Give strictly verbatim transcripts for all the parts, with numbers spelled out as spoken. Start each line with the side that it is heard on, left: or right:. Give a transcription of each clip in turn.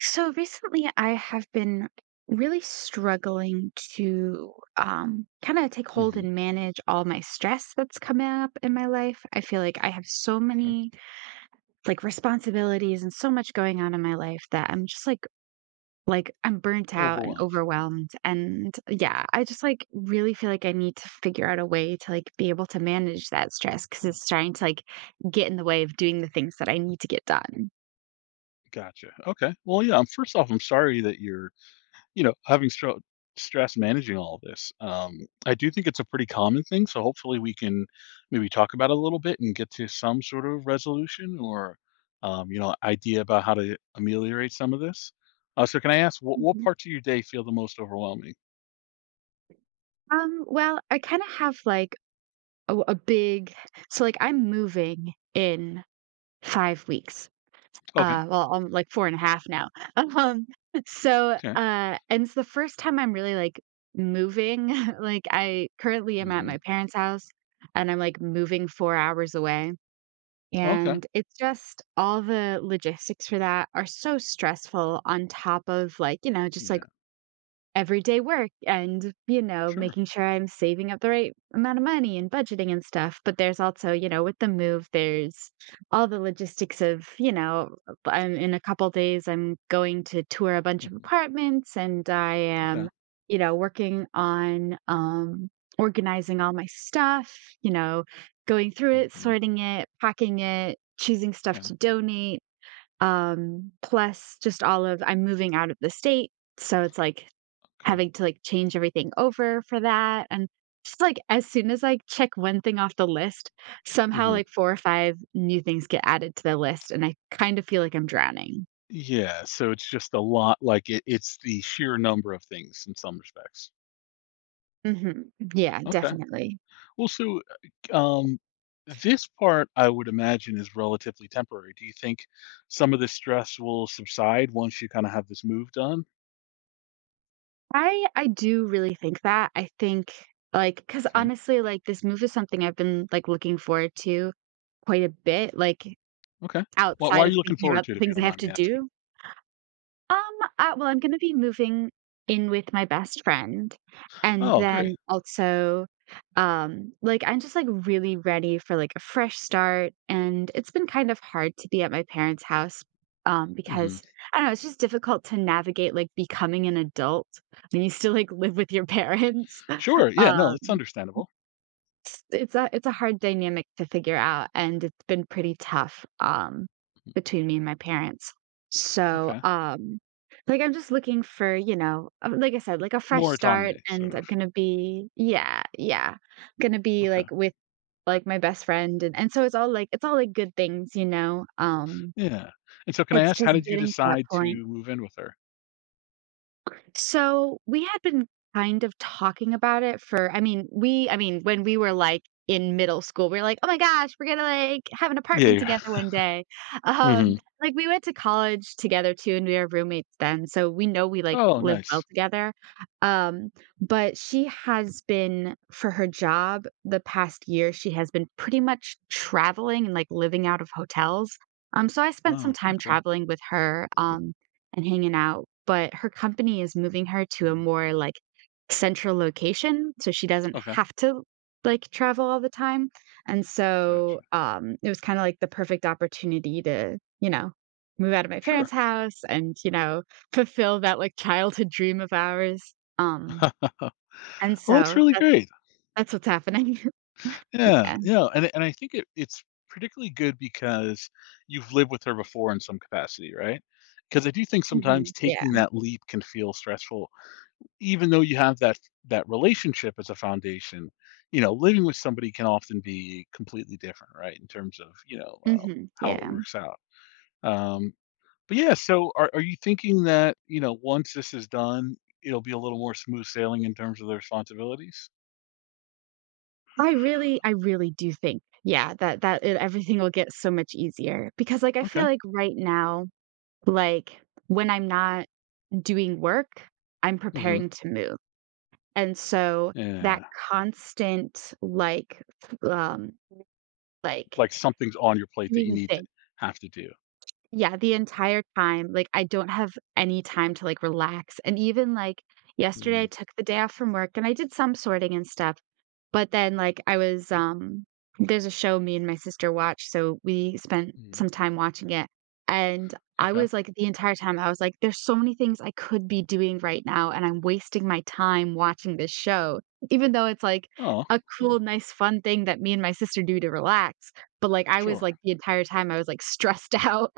right: So recently, I have been really struggling to um, kind of take hold
left: Mhm,
right: and manage all my stress that's coming up in my life. I feel like I have so
left: okay.
right: many like responsibilities and so much going on in my life that I'm just like like, I'm burnt out and
left: Overwhelmed.
right: overwhelmed, and yeah, I just, like, really feel like I need to figure out a way to, like, be able to manage that stress because
left: Mm,
right: it's starting to, like, get in the way of doing the things that I need to get done.
left: gotcha. Okay. Well, yeah. I'm First off, I'm sorry that you're, you know, having stro stress managing all this. Um, I do think it's a pretty common thing, so hopefully we can maybe talk about it a little bit and get to some sort of resolution or, um, you know, idea about how to ameliorate some of this. Uh, so can I ask what what
right: Mhm.
left: parts of your day feel the most overwhelming?
right: Um, well, I kinda have, like, oh, a big so, like, I'm moving in five weeks.
left: Okay.
right: Uh, well, I'm, like, four and a half now. Um, so, uh,
left: Okay.
right: and it's the first time I'm really, like, moving. Like, I currently am at my
left: Hmm.
right: parents' house, and I'm, like, moving four hours away,
left: Okay.
right: and it's just all the logistics for that are so stressful on top of, like, you know, just, like,
left: Yeah.
right: everyday work and, you know,
left: Sure.
right: making sure I'm saving up the right amount of money and budgeting and stuff. But there's also, you know, with the move, there's all the logistics of, you know, I'm in a couple days, I'm going to tour a bunch of
left: Hmm.
right: apartments and I am,
left: Okay.
right: you know, working on um, organizing all my stuff, you know, going through it,
left: Hmm.
right: sorting it, packing it, choosing stuff
left: Okay.
right: to donate, um, plus just all of I'm moving out of the state, so it's, like,
left: Okay.
right: having to, like, change everything over for that, and just, like, as soon as I check one thing off the list, somehow,
left: Hmm.
right: like, four or five new things get added to the list, and I kind of feel like I'm drowning.
left: Yeah, so it's just a lot like, it it's the sheer number of things in some respects.
right: Mhm. Yeah,
left: Okay.
right: definitely.
left: Well, so, uh, um, this part I would imagine is relatively temporary. Do you think some of the stress will subside once you kinda have this move done?
right: I I do really think that. I think, like because
left: Okay,
right: honestly, like, this move is something I've been, like, looking forward to quite a bit, like,
left: okay. Why why
right: outside
left: are
right: of
left: you looking
right: thinking
left: forward
right: about
left: to
right: the
left: it, if you
right: things
left: don't
right: I have
left: mind
right: to
left: me asking?
right: do. Um, uh, well, I'm gonna be moving in with my best friend, and
left: Oh, great.
right: then also, um, like I'm just like really ready for like a fresh start, and it's been kind of hard to be at my parents' house, um,
left: Mhm.
right: because I don't know, it's just difficult to navigate like becoming an adult when you still like live with your parents.
left: Sure, yeah, no, it's
right: Um
left: understandable.
right: it's it's a it's a hard dynamic to figure out, and it's been pretty tough, um,
left: Mm-hmm.
right: between me and my parents. So,
left: Okay.
right: um, like, I'm just looking for, you know, uh, like I said, like a fresh
left: More
right: start,
left: autonomy, sort
right: and I'm
left: of.
right: gonna be, yeah, yeah, gonna be,
left: Okay.
right: like, with, like, my best friend, and and so it's all, like it's all, like, good things, you know? Um,
left: Yeah. And so can I
right: it's
left: ask,
right: just
left: how did you
right: getting to that
left: decide
right: point.
left: to move in with her?
right: So we had been kind of talking about it for, I mean, we, I mean, when we were like in middle school, we were like, oh my gosh, we're gonna like have an
left: Yeah,
right: apartment
left: you're
right: together one day. Um,
left: Mhm.
right: like we went to college together too, and we were roommates then, so we know we like
left: Oh,
right: live well
left: nice.
right: together. Um, but she has been for her job the past year, she has been pretty much traveling and like living out of hotels. Um, so I spent some
left: Oh,
right: time
left: okay.
right: traveling with her. Um, and hanging out, but her company is moving her to a
left: Mhm.
right: more like central location so she doesn't
left: Okay,
right: have to like travel all the time. And so
left: gotcha.
right: um it was kind of like the perfect opportunity to, you know, move out of my parents'
left: Sure.
right: house and, you know, fulfill that like childhood dream of ours. Um and
left: Well, that's
right: so
left: really
right: that's
left: great.
right: that's what's happening.
left: Yeah,
right: Yeah.
left: yeah, and and I think it it's particularly good because you've lived with her before in some capacity, right? Because I do think sometimes
right: Mhm. Yeah.
left: taking that leap can feel stressful, even though you have that that relationship as a foundation. You know, living with somebody can often be completely different, right? In terms of, you know, um,
right: Mhm.
left: how it
right: Yeah.
left: works out. Um, But yeah, so are are you thinking that, you know, once this is done, it'll be a little more smooth sailing in terms of the responsibilities?
right: I really I really do think, yeah, that that it everything will get so much easier because, like, I feel
left: Okay.
right: like right now, like, when I'm not doing work, I'm
left: Mhm.
right: preparing to move, and so that
left: Yeah.
right: constant, like, f- um, like,
left: Like something's on your plate that you
right: doing
left: need to
right: thing,
left: have to do.
right: yeah, the entire time, like, I don't have any time to, like, relax, and even, like, yesterday, I
left: Mhm.
right: took the day off from work, and I did some sorting and stuff. But then, like, I was, um there's a show me and my sister watch, so we spent
left: Mhm.
right: some time watching it, and I
left: Okay.
right: was like the entire time, I was like, "There's so many things I could be doing right now, and I'm wasting my time watching this show." Even though it's like
left: Oh,
right: a
left: oh,
right: cool, nice, fun thing that me and my sister do to relax, but, like, I was
left: sure.
right: like the entire time, I was like stressed out.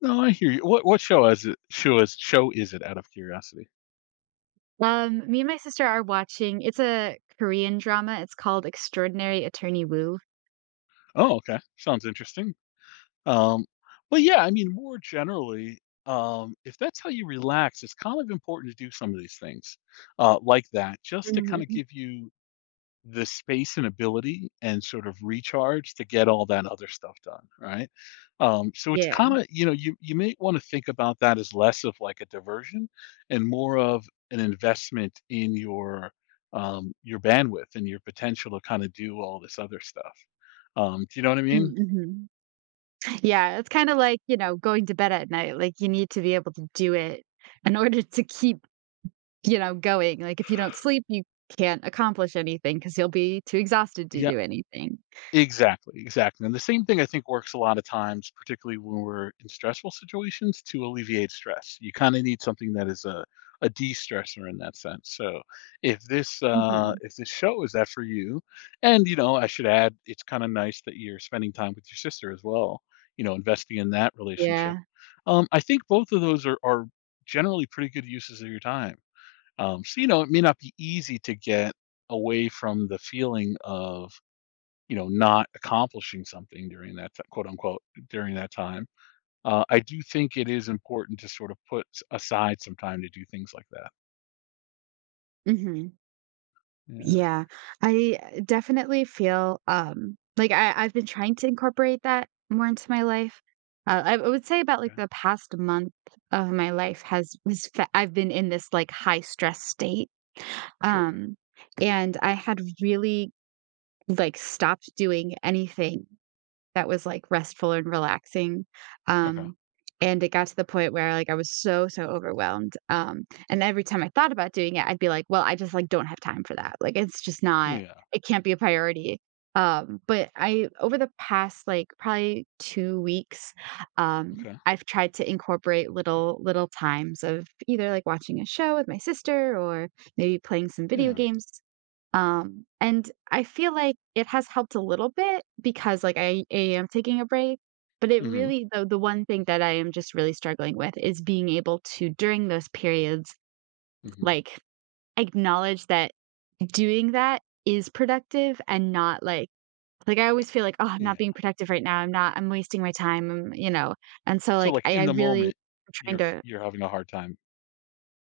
left: No, I hear you. What what show is it? Show is show is it out of curiosity?
right: Um, me and my sister are watching, it's a Korean drama, it's called Extraordinary Attorney Woo.
left: Oh, okay. Sounds interesting. Um, well, yeah, I mean, more generally, um, if that's how you relax, it's kind of important to do some of these things uh, like that, just to kind of
right: Mhm.
left: give you the space and ability and sort of recharge to get all that other stuff done, right? Um, so it's
right: Yeah.
left: kind of, you know, you you may want to think about that as less of like a diversion and more of an investment in your um, your bandwidth and your potential to kind of do all this other stuff. Um, do you know what I
right: Mm,
left: mean?
right: mhm. Yeah, it's kinda like, you know, going to bed at night, like, you need to be able to do it in order to keep, you know, going, like, if you don't sleep, you can't accomplish anything because 'cause you'll be too exhausted to
left: Yeah,
right: do anything.
left: exactly, exactly, and the same thing I think works a lot of times, particularly when we're in stressful situations to alleviate stress. You kinda need something that is a a de-stressor in that sense, so if this, uh,
right: Mhm.
left: if this show is that for you and, you know, I should add, it's kinda nice that you're spending time with your sister as well, you know, investing in that
right: Yeah,
left: relationship. Um, I think both of those are are generally pretty good uses of your time. Um, so, you know, it may not be easy to get away from the feeling of you know, not accomplishing something during that t quote, unquote, during that time. Uh, I do think it is important to sort of put s aside some time to do things like that.
right: mhm,
left: Yeah,
right: yeah, I, uh, definitely feel, um, like, I I've been trying to incorporate that more into my life. Uh, I I would say about, like,
left: okay.
right: the past month of my life has was fa I've been in this, like, high stress state,
left: Sure.
right: um, and I had really, like, stopped doing anything that was, like, restful and relaxing,
left: Okay.
right: um, and it got to the point where, like, I was so, so overwhelmed, um, and every time I thought about doing it, I'd be like, "Well, I just, like, don't have time for that." Like, it's just not
left: Yeah.
right: it can't be a priority, um, but I over the past, like, probably two weeks, um,
left: Okay.
right: I've tried to incorporate little little times of either, like, watching a show with my sister or maybe playing some video
left: Yeah.
right: games. Um, and I feel like it has helped a little bit because, like, I I am taking a break, but it
left: Mhm.
right: really the the one thing that I am just really struggling with is being able to, during those periods,
left: Mhm.
right: like, acknowledge that doing that is productive and not like like, I always feel like, "Oh, I'm not being
left: Yeah.
right: productive right now. I'm not I'm wasting my time," um, you know? And so,
left: So,
right: like,
left: like,
right: I
left: in
right: I
left: the
right: really
left: moment,
right: am trying
left: you're f
right: to.
left: you're having a hard time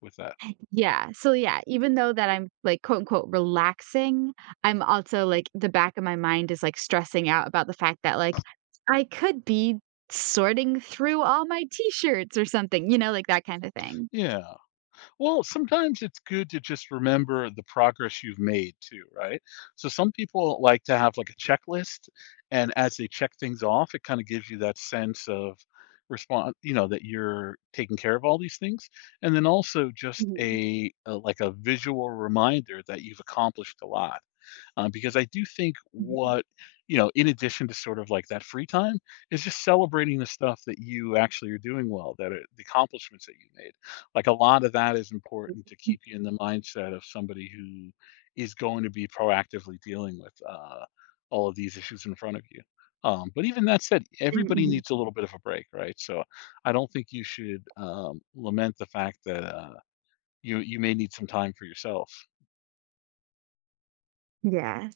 left: with that.
right: Yeah, so yeah, even though that I'm, like, quote, unquote, "relaxing," I'm also, like the back of my mind is, like, stressing out about the fact that, like, I could be sorting through all my T-shirts or something, you know, like, that kinda thing.
left: Yeah. Well, sometimes it's good to just remember the progress you've made too, right? So some people like to have like a checklist, and as they check things off, it kind of gives you that sense of response, you know, that you're taking care of all these things, and then also just
right: Mhm,
left: a, a like a visual reminder that you've accomplished a lot um, because I do think
right: mhm.
left: what you know, in addition to sort of like that free time, is just celebrating the stuff that you actually are doing well, that are, the accomplishments that you made. Like a lot of that is important to
right: Mm,
left: keep you in the mindset of somebody who is going to be proactively dealing with uh, all of these issues in front of you. Um, but even that said,
right: mm,
left: everybody
right: mhm.
left: needs a little bit of a break, right? So I don't think you should um, lament the fact that uh, you you may need some time for yourself.
right: Yeah.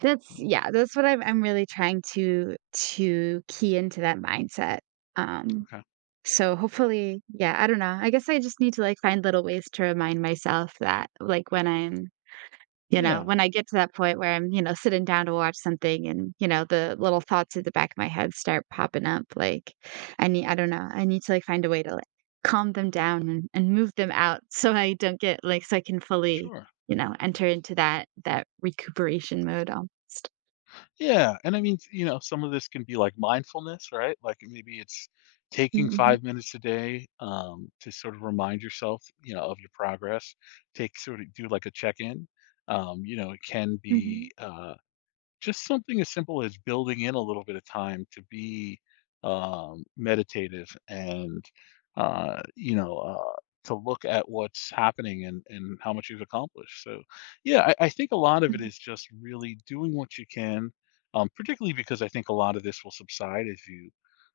right: That's, yeah, that's what I'm I'm really trying to to key into that mindset. Um,
left: Okay.
right: so hopefully, yeah, I don't know, I guess I just need to, like, find little ways to remind myself that, like, when I'm You know,
left: Yeah.
right: when I get to that point where I'm, you know, sitting down to watch something and, you know, the little thoughts at the back of my head start popping up, like, I need I don't know, I need to, like, find a way to, like, calm them down and and move them out so I don't get like, so I can fully,
left: Sure.
right: you know, enter into that that recuperation mode almost.
left: Yeah, and I mean, you know, some of this can be like mindfulness, right? Like, maybe it's taking
right: Mhm,
left: five minutes a day, um, to sort of remind yourself, you know, of your progress. Take sort of do like a check-in. Um, you know, it can
right: mhm,
left: be, uh just something as simple as building in a little bit of time to be um, meditative and uh, you know uh, to look at what's happening and and how much you've accomplished so yeah I, I think a lot of it
right: mhm,
left: is just really doing what you can um, particularly because I think a lot of this will subside as you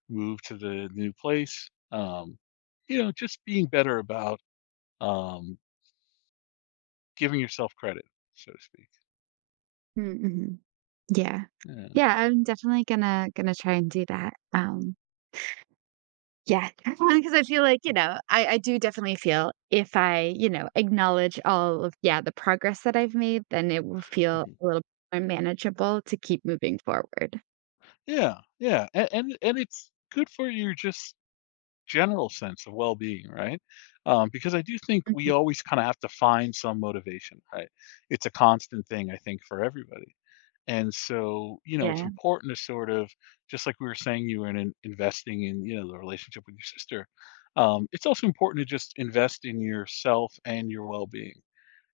left: move to the new place, um, you know, just being better about um, giving yourself credit, so to speak.
right: mm, mhm. Yeah.
left: Yeah.
right: Yeah, I'm definitely gonna gonna try and do that, um yeah, because I feel like, you know, I I do definitely feel if I, you know, acknowledge all of, yeah, the progress that I've made, then it will feel
left: Mm-hmm.
right: a little more manageable to keep moving forward.
left: Yeah, yeah, and and and it's good for your just general sense of well-being, right? Um, because I do think we
right: Mhm.
left: always kind of have to find some motivation, right? It's a constant thing, I think, for everybody. And so, you know, it's
right: Yeah.
left: important to sort of, just like we were saying, you were in, in- investing in, you know, the relationship with your sister. Um, it's also important to just invest in yourself and your well-being.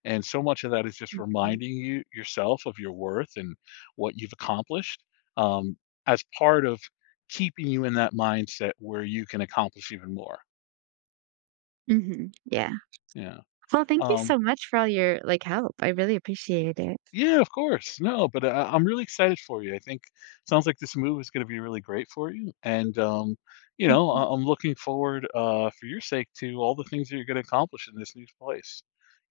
left: And so much of that is just
right: Mhm.
left: reminding you yourself of your worth and what you've accomplished, um, as part of keeping you in that mindset where you can accomplish even more.
right: Mhm. Yeah.
left: Yeah.
right: Well, thank you
left: Um,
right: so much for all your like help. I really appreciate it.
left: yeah, of course. No, but uh, I, I'm really excited for you. I think sounds like this move is going to be really great for you, and um, you know,
right: Mhm.
left: I, I'm looking forward, uh, for your sake, to all the things that you're going to accomplish in this new place.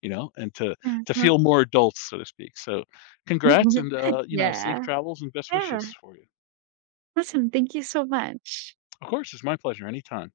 left: You know, and to
right: Yeah.
left: to
right: well-
left: feel more adults, so to speak. So, congrats, and uh, you know, safe
right: Yeah.
left: travels and best
right: Yeah.
left: wishes for you.
right: Awesome. Thank you so much.
left: Of course, it's my pleasure. Anytime.